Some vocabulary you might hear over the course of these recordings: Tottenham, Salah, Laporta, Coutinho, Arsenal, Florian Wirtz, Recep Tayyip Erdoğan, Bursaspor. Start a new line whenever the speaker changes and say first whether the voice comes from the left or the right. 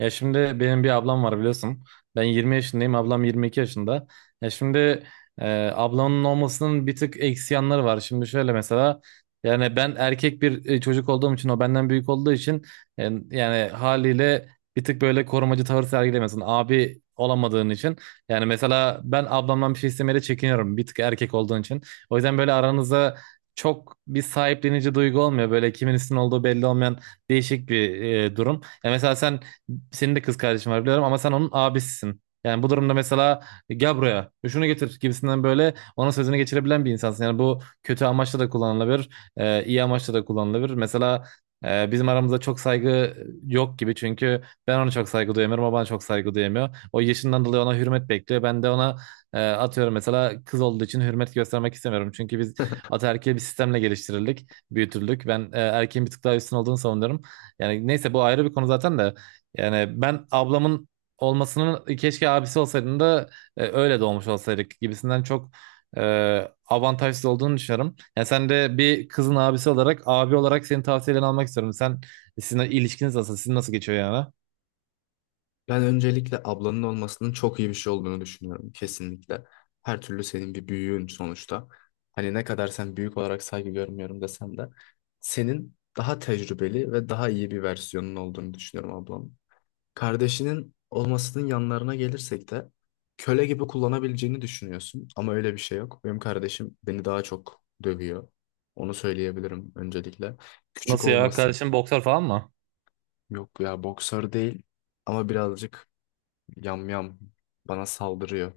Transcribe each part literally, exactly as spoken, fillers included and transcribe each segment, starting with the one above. right: Ya şimdi benim bir ablam var biliyorsun. Ben yirmi yaşındayım, ablam yirmi iki yaşında. Ya şimdi e, ablamın olmasının bir tık eksi yanları var. Şimdi şöyle mesela yani ben erkek bir e, çocuk olduğum için o benden büyük olduğu için e, yani haliyle bir tık böyle korumacı tavır sergilemiyorsun. Abi olamadığın için. Yani mesela ben ablamdan bir şey istemeye de çekiniyorum bir tık erkek olduğun için. O yüzden böyle aranızda çok bir sahiplenici duygu olmuyor. Böyle kimin üstün olduğu belli olmayan değişik bir e, durum. Ya mesela sen senin de kız kardeşin var biliyorum ama sen onun abisisin. Yani bu durumda mesela gel buraya şunu getir gibisinden böyle onun sözünü geçirebilen bir insansın. Yani bu kötü amaçla da kullanılabilir, e, iyi amaçla da kullanılabilir. Mesela e, bizim aramızda çok saygı yok gibi çünkü ben ona çok saygı duyamıyorum, o bana çok saygı duyamıyor. O yaşından dolayı ona hürmet bekliyor. Ben de ona e, atıyorum mesela kız olduğu için hürmet göstermek istemiyorum. Çünkü biz ataerkil bir sistemle geliştirildik, büyütüldük. Ben e, erkeğin bir tık daha üstün olduğunu savunuyorum. Yani neyse bu ayrı bir konu zaten de. Yani ben ablamın olmasının keşke abisi olsaydın da e, öyle doğmuş olsaydık gibisinden çok e, avantajsız olduğunu düşünüyorum. Yani sen de bir kızın abisi olarak, abi olarak senin tavsiyelerini almak istiyorum. Sen sizin ilişkiniz nasıl? Sizin nasıl geçiyor yani?
left: Ben öncelikle ablanın olmasının çok iyi bir şey olduğunu düşünüyorum kesinlikle. Her türlü senin bir büyüğün sonuçta. Hani ne kadar sen büyük olarak saygı görmüyorum desem de senin daha tecrübeli ve daha iyi bir versiyonun olduğunu düşünüyorum ablam. Kardeşinin olmasının yanlarına gelirsek de köle gibi kullanabileceğini düşünüyorsun ama öyle bir şey yok. Benim kardeşim beni daha çok dövüyor. Onu söyleyebilirim öncelikle. Küçük
right: Nasıl ya?
left: olması
right: Kardeşin boksör falan mı?
left: yok ya boksör değil ama birazcık yam yam bana saldırıyor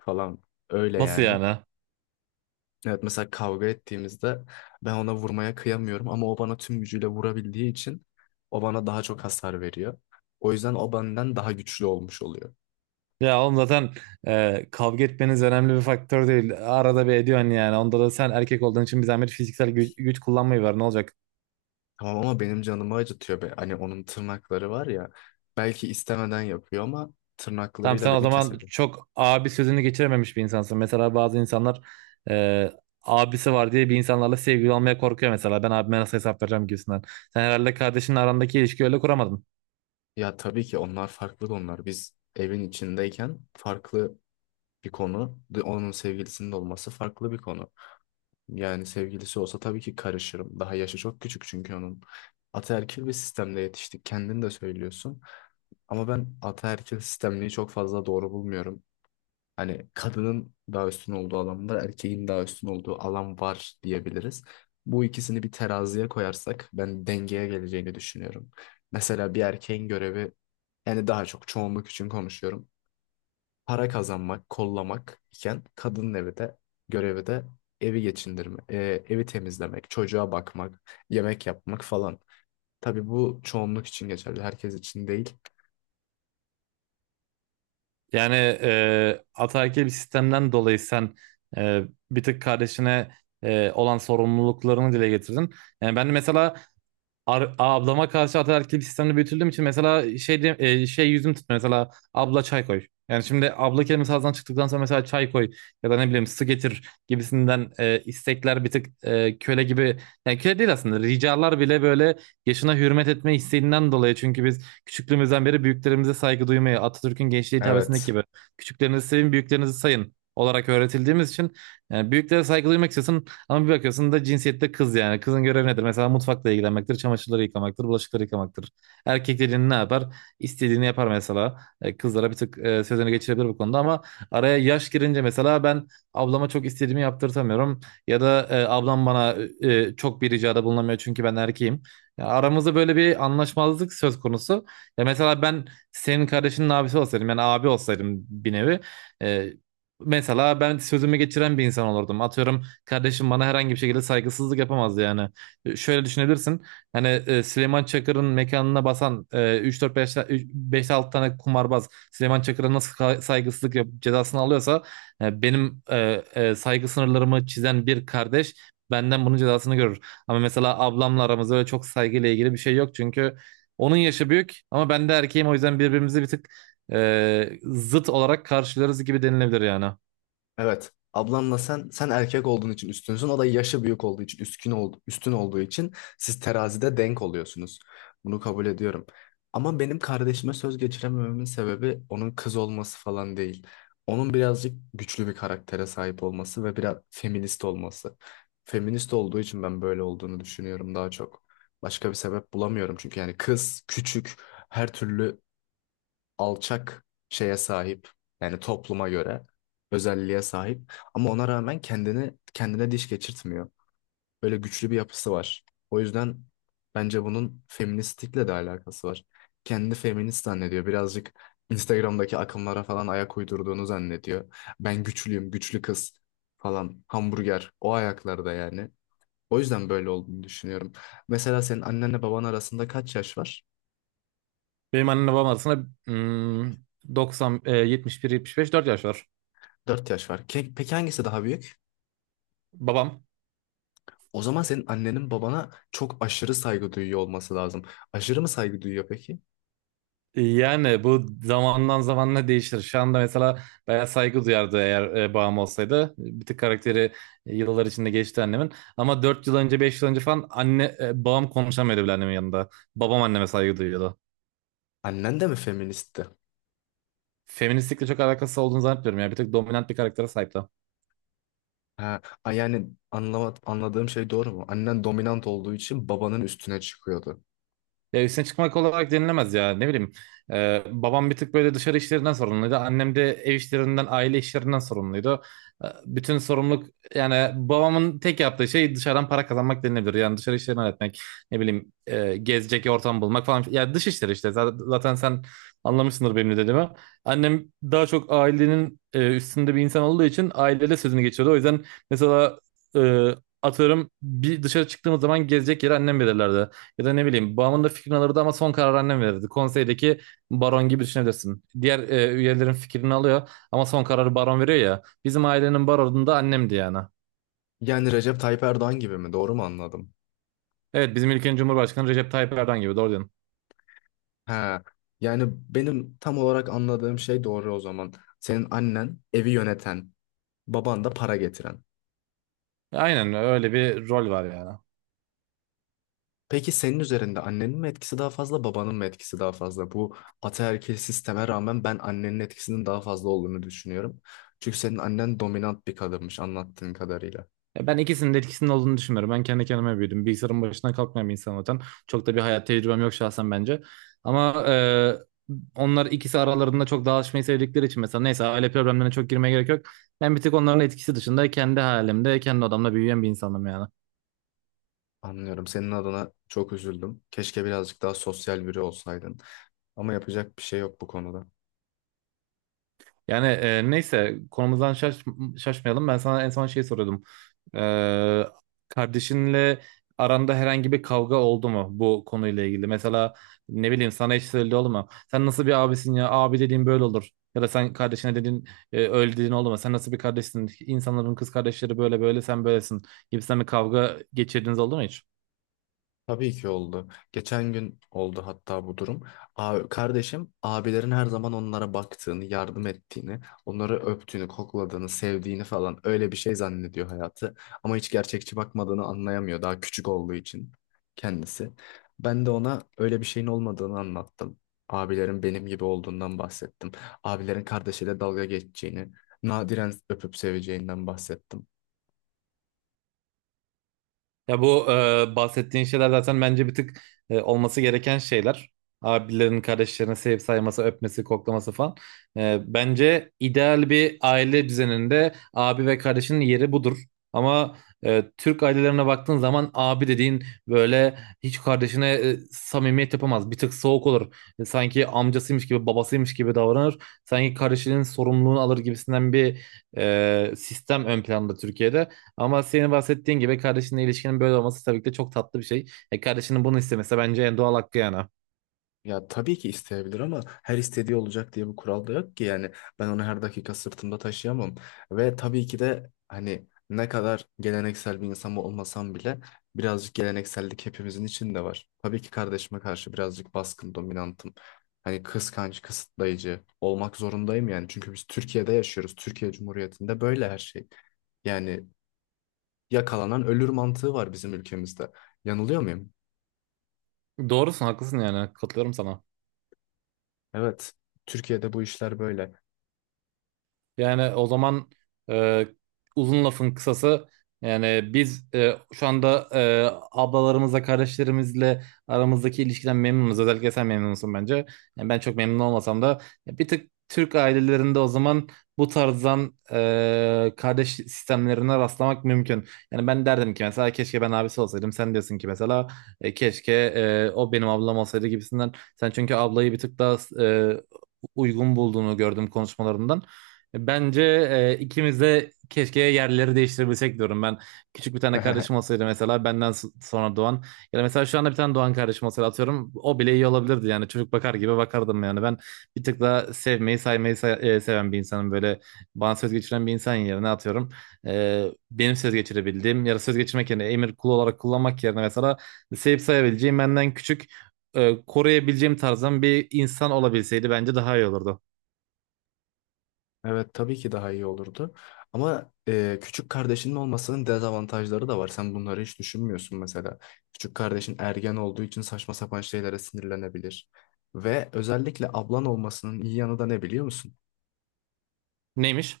left: falan öyle
right: Nasıl
left: yani.
right: yani?
left: Evet, mesela kavga ettiğimizde ben ona vurmaya kıyamıyorum ama o bana tüm gücüyle vurabildiği için o bana daha çok hasar veriyor. O yüzden o benden daha güçlü olmuş oluyor.
right: Ya oğlum zaten e, kavga etmeniz önemli bir faktör değil. Arada bir ediyorsun yani. Onda da sen erkek olduğun için bir zahmet fiziksel güç, güç kullanmayı var. Ne olacak?
left: Tamam ama benim canımı acıtıyor be. Hani onun tırnakları var ya, belki istemeden yapıyor ama
right: Tamam
left: tırnaklarıyla
right: sen o
left: beni
right: zaman
left: kesebilir.
right: çok abi sözünü geçirememiş bir insansın. Mesela bazı insanlar e, abisi var diye bir insanlarla sevgili olmaya korkuyor mesela. Ben abime nasıl hesap vereceğim gibisinden. Sen herhalde kardeşinle arandaki ilişkiyi öyle kuramadın.
left: Ya tabii ki onlar farklı onlar. Biz evin içindeyken farklı bir konu. de- Onun sevgilisinin de olması farklı bir konu. Yani sevgilisi olsa tabii ki karışırım. Daha yaşı çok küçük çünkü onun. Ataerkil bir sistemde yetiştik. Kendin de söylüyorsun. Ama ben ataerkil sistemliği çok fazla doğru bulmuyorum. Hani kadının daha üstün olduğu alan var, erkeğin daha üstün olduğu alan var diyebiliriz. Bu ikisini bir teraziye koyarsak ben dengeye geleceğini düşünüyorum. Mesela bir erkeğin görevi, yani daha çok çoğunluk için konuşuyorum, para kazanmak, kollamak iken kadının evi de görevi de evi geçindirme, e, evi temizlemek, çocuğa bakmak, yemek yapmak falan. Tabii bu çoğunluk için geçerli, herkes için değil.
right: Yani e, ataerkil bir sistemden dolayı sen e, bir tık kardeşine e, olan sorumluluklarını dile getirdin. Yani ben de mesela Ar- ablama karşı ataerkil bir sistemde büyütüldüğüm için mesela şey de- e, şey yüzüm tutmuyor. Mesela abla çay koy. Yani şimdi abla kelimesi ağzından çıktıktan sonra mesela çay koy ya da ne bileyim su getir gibisinden e, istekler bir tık e, köle gibi yani köle değil aslında ricalar bile böyle yaşına hürmet etme isteğinden dolayı çünkü biz küçüklüğümüzden beri büyüklerimize saygı duymayı Atatürk'ün gençliğe hitabesindeki
left: Evet.
right: gibi küçüklerinizi sevin büyüklerinizi sayın olarak öğretildiğimiz için yani büyüklere saygı duymak istiyorsun ama bir bakıyorsun da cinsiyette kız yani. Kızın görevi nedir? Mesela mutfakla ilgilenmektir, çamaşırları yıkamaktır, bulaşıkları yıkamaktır. Erkek dediğin ne yapar? İstediğini yapar mesela. E, Kızlara bir tık e, sözünü geçirebilir bu konuda ama araya yaş girince mesela ben ablama çok istediğimi yaptırtamıyorum. Ya da e, ablam bana e, çok bir ricada bulunamıyor çünkü ben erkeğim. Ya aramızda böyle bir anlaşmazlık söz konusu. Ya mesela ben senin kardeşinin abisi olsaydım yani abi olsaydım bir nevi. e, Mesela ben sözümü geçiren bir insan olurdum. Atıyorum kardeşim bana herhangi bir şekilde saygısızlık yapamazdı yani. E, Şöyle düşünebilirsin. Hani e, Süleyman Çakır'ın mekanına basan e, üç dört beş beş altı tane kumarbaz Süleyman Çakır'a nasıl ka- saygısızlık yap cezasını alıyorsa e, benim e, e, saygı sınırlarımı çizen bir kardeş benden bunun cezasını görür. Ama mesela ablamla aramızda öyle çok saygıyla ilgili bir şey yok çünkü onun yaşı büyük ama ben de erkeğim o yüzden birbirimizi bir tık e, zıt olarak karşılarız gibi denilebilir yani.
left: Evet. Ablanla sen sen erkek olduğun için üstünsün. O da yaşı büyük olduğu için üstün oldu, üstün olduğu için siz terazide denk oluyorsunuz. Bunu kabul ediyorum. Ama benim kardeşime söz geçiremememin sebebi onun kız olması falan değil. Onun birazcık güçlü bir karaktere sahip olması ve biraz feminist olması. Feminist olduğu için ben böyle olduğunu düşünüyorum daha çok. Başka bir sebep bulamıyorum çünkü yani kız küçük, her türlü alçak şeye sahip, yani topluma göre özelliğe sahip ama ona rağmen kendini kendine diş geçirtmiyor. Böyle güçlü bir yapısı var. O yüzden bence bunun feministlikle de alakası var. Kendini feminist zannediyor. Birazcık Instagram'daki akımlara falan ayak uydurduğunu zannediyor. Ben güçlüyüm, güçlü kız falan, hamburger o ayaklarda yani. O yüzden böyle olduğunu düşünüyorum. Mesela senin annenle baban arasında kaç yaş var?
right: Benim annemle babam arasında hmm, doksan, e, yetmiş bir, yetmiş beş, dört yaş var.
left: Dört yaş var. Ke- Peki hangisi daha büyük?
right: Babam.
left: O zaman senin annenin babana çok aşırı saygı duyuyor olması lazım. Aşırı mı saygı duyuyor peki?
right: e, Yani bu zamandan zamanla değişir. Şu anda mesela bayağı saygı duyardı eğer e, babam olsaydı. Bir tık karakteri e, yıllar içinde geçti annemin. Ama dört yıl önce, beş yıl önce falan anne, e, babam konuşamıyordu bile annemin yanında. Babam anneme saygı duyuyordu.
left: Annen de mi feministti?
right: Feministlikle çok alakası olduğunu zannetmiyorum ya. Bir tık dominant bir karaktere sahipti.
left: Ha, a- yani anlama, anladığım şey doğru mu? Annen dominant olduğu için babanın üstüne çıkıyordu.
right: Ya üstüne çıkmak olarak denilemez ya ne bileyim. Ee, babam bir tık böyle dışarı işlerinden sorumluydu. Annem de ev işlerinden, aile işlerinden sorumluydu. Ee, bütün sorumluluk yani babamın tek yaptığı şey dışarıdan para kazanmak denilebilir. Yani dışarı işlerini halletmek, ne bileyim e, gezecek ortam bulmak falan. Ya dış işleri işte zaten, zaten sen anlamışsındır benim ne dediğimi. Annem daha çok ailenin e, üstünde bir insan olduğu için ailede sözünü geçiyordu. O yüzden mesela e, atıyorum bir dışarı çıktığımız zaman gezecek yeri annem belirlerdi. Ya da ne bileyim babamın da fikrini alırdı ama son karar annem verirdi. Konseydeki baron gibi düşünebilirsin. Diğer e, üyelerin fikrini alıyor ama son kararı baron veriyor ya. Bizim ailenin baronu da annemdi yani.
left: Yani Recep Tayyip Erdoğan gibi mi? Doğru mu anladım?
right: Evet, bizim ülkenin Cumhurbaşkanı Recep Tayyip Erdoğan gibi doğru diyorsun.
left: Ha, yani benim tam olarak anladığım şey doğru o zaman. Senin annen evi yöneten, baban da para getiren.
right: Aynen öyle bir rol var yani.
left: Peki senin üzerinde annenin mi etkisi daha fazla, babanın mı etkisi daha fazla? Bu ataerkil sisteme rağmen ben annenin etkisinin daha fazla olduğunu düşünüyorum. Çünkü senin annen dominant bir kadınmış anlattığın kadarıyla.
right: Ya ben ikisinin de etkisinin olduğunu düşünüyorum. Ben kendi kendime büyüdüm. Bilgisayarın başına kalkmayan bir insan zaten. Çok da bir hayat tecrübem yok şahsen bence. Ama e, onlar ikisi aralarında çok dağılışmayı sevdikleri için mesela neyse aile problemlerine çok girmeye gerek yok. Ben bir tek onların etkisi dışında kendi halimde, kendi odamda büyüyen bir insanım yani.
left: Anlıyorum. Senin adına çok üzüldüm. Keşke birazcık daha sosyal biri olsaydın. Ama yapacak bir şey yok bu konuda.
right: Yani e, neyse konumuzdan şaş şaşmayalım. Ben sana en son şey soruyordum. Ee, Kardeşinle aranda herhangi bir kavga oldu mu bu konuyla ilgili? Mesela ne bileyim sana hiç söyledi oldu mu? Sen nasıl bir abisin ya? Abi dediğin böyle olur. Ya da sen kardeşine dedin e, öyle dediğin oldu mu? Sen nasıl bir kardeşsin? İnsanların kız kardeşleri böyle böyle sen böylesin gibisinden bir kavga geçirdiğiniz oldu mu hiç?
left: Tabii ki oldu. Geçen gün oldu hatta bu durum. A- kardeşim abilerin her zaman onlara baktığını, yardım ettiğini, onları öptüğünü, kokladığını, sevdiğini falan, öyle bir şey zannediyor hayatı. Ama hiç gerçekçi bakmadığını anlayamıyor daha küçük olduğu için kendisi. Ben de ona öyle bir şeyin olmadığını anlattım. Abilerin benim gibi olduğundan bahsettim. Abilerin kardeşiyle dalga geçeceğini, nadiren öpüp seveceğinden bahsettim.
right: Ya bu e, bahsettiğin şeyler zaten bence bir tık e, olması gereken şeyler. Abilerin, kardeşlerin sevip sayması, öpmesi, koklaması falan. E, bence ideal bir aile düzeninde abi ve kardeşinin yeri budur. Ama e, Türk ailelerine baktığın zaman abi dediğin böyle hiç kardeşine e, samimiyet yapamaz. Bir tık soğuk olur. E, sanki amcasıymış gibi, babasıymış gibi davranır. Sanki kardeşinin sorumluluğunu alır gibisinden bir e, sistem ön planda Türkiye'de. Ama senin bahsettiğin gibi kardeşinle ilişkinin böyle olması tabii ki de çok tatlı bir şey. E, kardeşinin bunu istemesi bence en doğal hakkı yani.
left: Ya tabii ki isteyebilir ama her istediği olacak diye bir kural da yok ki, yani ben onu her dakika sırtımda taşıyamam ve tabii ki de hani ne kadar geleneksel bir insan olmasam bile birazcık geleneksellik hepimizin içinde var. Tabii ki kardeşime karşı birazcık baskın, dominantım. Hani kıskanç, kısıtlayıcı olmak zorundayım yani, çünkü biz Türkiye'de yaşıyoruz. Türkiye Cumhuriyeti'nde böyle her şey. Yani yakalanan ölür mantığı var bizim ülkemizde. Yanılıyor muyum?
right: Doğrusun, haklısın, yani katılıyorum sana.
left: Evet. Türkiye'de bu işler böyle.
right: Yani o zaman e, uzun lafın kısası yani biz e, şu anda e, ablalarımızla kardeşlerimizle aramızdaki ilişkiden memnunuz. Özellikle sen memnunsun bence. Yani ben çok memnun olmasam da ya bir tık Türk ailelerinde o zaman bu tarzdan e, kardeş sistemlerine rastlamak mümkün. Yani ben derdim ki mesela keşke ben abisi olsaydım. Sen diyorsun ki mesela e, keşke e, o benim ablam olsaydı gibisinden. Sen çünkü ablayı bir tık daha e, uygun bulduğunu gördüm konuşmalarından. Bence e, ikimiz de keşke yerleri değiştirebilsek diyorum ben. Küçük bir tane kardeşim olsaydı mesela benden s- sonra doğan ya da mesela şu anda bir tane doğan kardeşim olsaydı atıyorum o bile iyi olabilirdi yani çocuk bakar gibi bakardım yani ben bir tık daha sevmeyi saymayı say- e, seven bir insanım böyle bana söz geçiren bir insan yerine atıyorum e, benim söz geçirebildiğim ya da söz geçirmek yerine emir kulu olarak kullanmak yerine mesela sevip sayabileceğim benden küçük e, koruyabileceğim tarzdan bir insan olabilseydi bence daha iyi olurdu.
left: Evet, tabii ki daha iyi olurdu. Ama e, küçük kardeşinin olmasının dezavantajları da var. Sen bunları hiç düşünmüyorsun mesela. Küçük kardeşin ergen olduğu için saçma sapan şeylere sinirlenebilir. Ve özellikle ablan olmasının iyi yanı da ne biliyor musun?
right: Neymiş?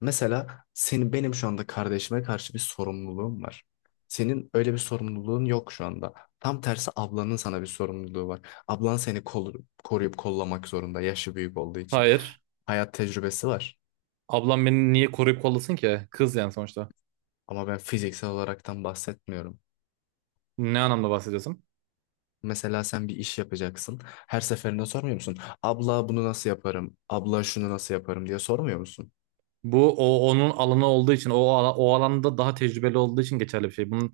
left: Mesela senin benim şu anda kardeşime karşı bir sorumluluğum var. Senin öyle bir sorumluluğun yok şu anda. Tam tersi, ablanın sana bir sorumluluğu var. Ablan seni kol- koruyup kollamak zorunda yaşı büyük olduğu için.
right: Hayır.
left: Hayat tecrübesi var.
right: Ablam beni niye koruyup kollasın ki? Kız yani sonuçta.
left: Ama ben fiziksel olaraktan bahsetmiyorum.
right: Ne anlamda bahsediyorsun?
left: Mesela sen bir iş yapacaksın. Her seferinde sormuyor musun? Abla bunu nasıl yaparım? Abla şunu nasıl yaparım diye sormuyor musun?
right: Bu o onun alanı olduğu için o ala- o alanda daha tecrübeli olduğu için geçerli bir şey. Bunun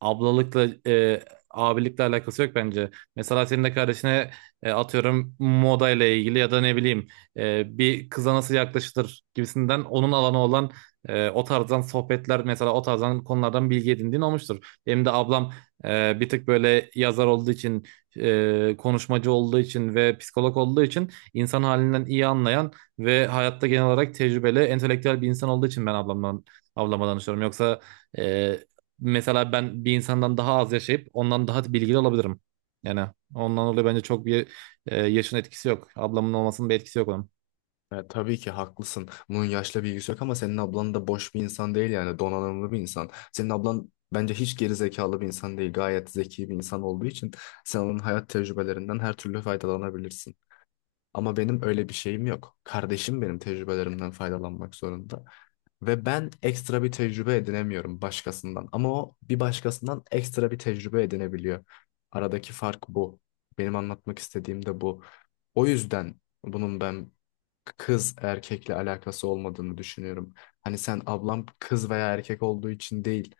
right: ablalıkla e, abilikle alakası yok bence. Mesela senin de kardeşine e, atıyorum moda ile ilgili ya da ne bileyim e, bir kıza nasıl yaklaşılır gibisinden onun alanı olan e, o tarzdan sohbetler mesela o tarzdan konulardan bilgi edindiğin olmuştur. Benim de ablam e, bir tık böyle yazar olduğu için e, konuşmacı olduğu için ve psikolog olduğu için insan halinden iyi anlayan ve hayatta genel olarak tecrübeli, entelektüel bir insan olduğu için ben ablamdan, ablama danışıyorum. Yoksa e, mesela ben bir insandan daha az yaşayıp ondan daha bilgili olabilirim. Yani ondan dolayı bence çok bir e, yaşın etkisi yok. Ablamın olmasının bir etkisi yok onun.
left: E, tabii ki haklısın. Bunun yaşla bilgisi yok ama senin ablan da boş bir insan değil, yani donanımlı bir insan. Senin ablan bence hiç geri zekalı bir insan değil. Gayet zeki bir insan olduğu için sen onun hayat tecrübelerinden her türlü faydalanabilirsin. Ama benim öyle bir şeyim yok. Kardeşim benim tecrübelerimden faydalanmak zorunda. Ve ben ekstra bir tecrübe edinemiyorum başkasından. Ama o bir başkasından ekstra bir tecrübe edinebiliyor. Aradaki fark bu. Benim anlatmak istediğim de bu. O yüzden bunun ben kız erkekle alakası olmadığını düşünüyorum. Hani sen ablam kız veya erkek olduğu için değil,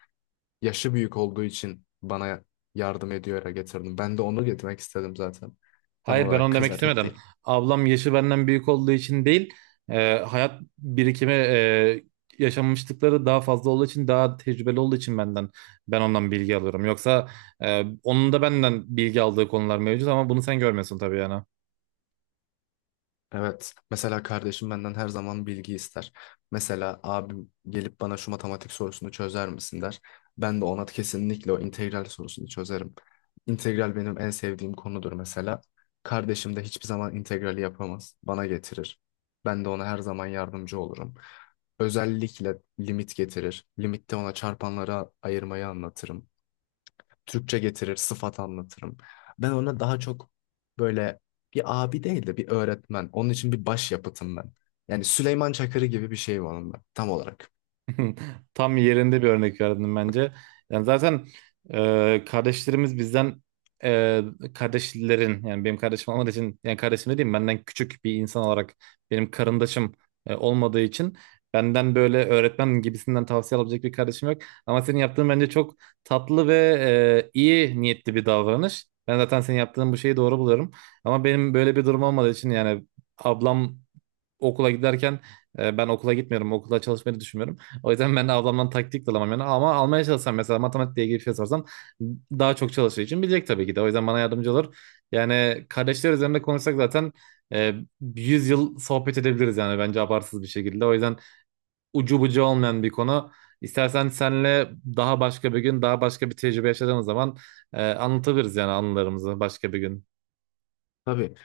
left: yaşı büyük olduğu için bana yardım ediyor getirdim. Ben de onu getirmek istedim zaten. Tam
right: Hayır, ben
left: olarak
right: onu
left: kız
right: demek
left: erkek
right: istemedim.
left: değil.
right: Ablam yaşı benden büyük olduğu için değil, e, hayat birikimi, e, yaşanmışlıkları daha fazla olduğu için, daha tecrübeli olduğu için benden ben ondan bilgi alıyorum. Yoksa e, onun da benden bilgi aldığı konular mevcut ama bunu sen görmüyorsun tabii yani.
left: Evet. Mesela kardeşim benden her zaman bilgi ister. Mesela abim gelip bana şu matematik sorusunu çözer misin der. Ben de ona kesinlikle o integral sorusunu çözerim. İntegral benim en sevdiğim konudur mesela. Kardeşim de hiçbir zaman integrali yapamaz. Bana getirir. Ben de ona her zaman yardımcı olurum. Özellikle limit getirir. Limitte ona çarpanlara ayırmayı anlatırım. Türkçe getirir, sıfat anlatırım. Ben ona daha çok böyle bir abi değil de bir öğretmen. Onun için bir başyapıtım ben. Yani Süleyman Çakır'ı gibi bir şey onunla tam olarak.
right: Tam yerinde bir örnek verdin bence. Yani zaten e, kardeşlerimiz bizden e, kardeşlerin yani benim kardeşim olmadığı için yani kardeşim dediğim benden küçük bir insan olarak benim karındaşım e, olmadığı için benden böyle öğretmen gibisinden tavsiye alabilecek bir kardeşim yok. Ama senin yaptığın bence çok tatlı ve e, iyi niyetli bir davranış. Ben zaten senin yaptığın bu şeyi doğru buluyorum. Ama benim böyle bir durum olmadığı için yani ablam okula giderken e, ben okula gitmiyorum. Okula çalışmayı düşünmüyorum. O yüzden ben de ablamdan taktik de alamam yani. Ama almaya çalışsam mesela matematikle ilgili bir şey sorsam daha çok çalıştığı için bilecek tabii ki de. O yüzden bana yardımcı olur. Yani kardeşler üzerinde konuşsak zaten e, yüz yıl sohbet edebiliriz yani bence abartsız bir şekilde. O yüzden ucu bucu olmayan bir konu. İstersen senle daha başka bir gün, daha başka bir tecrübe yaşadığımız zaman e, anlatabiliriz yani anılarımızı başka bir gün.
left: Tabii,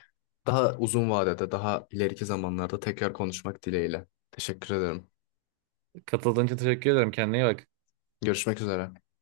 left: daha uzun vadede, daha ileriki zamanlarda tekrar konuşmak dileğiyle. Teşekkür ederim.
right: Katıldığın için teşekkür ederim. Kendine iyi bak.
left: Görüşmek üzere.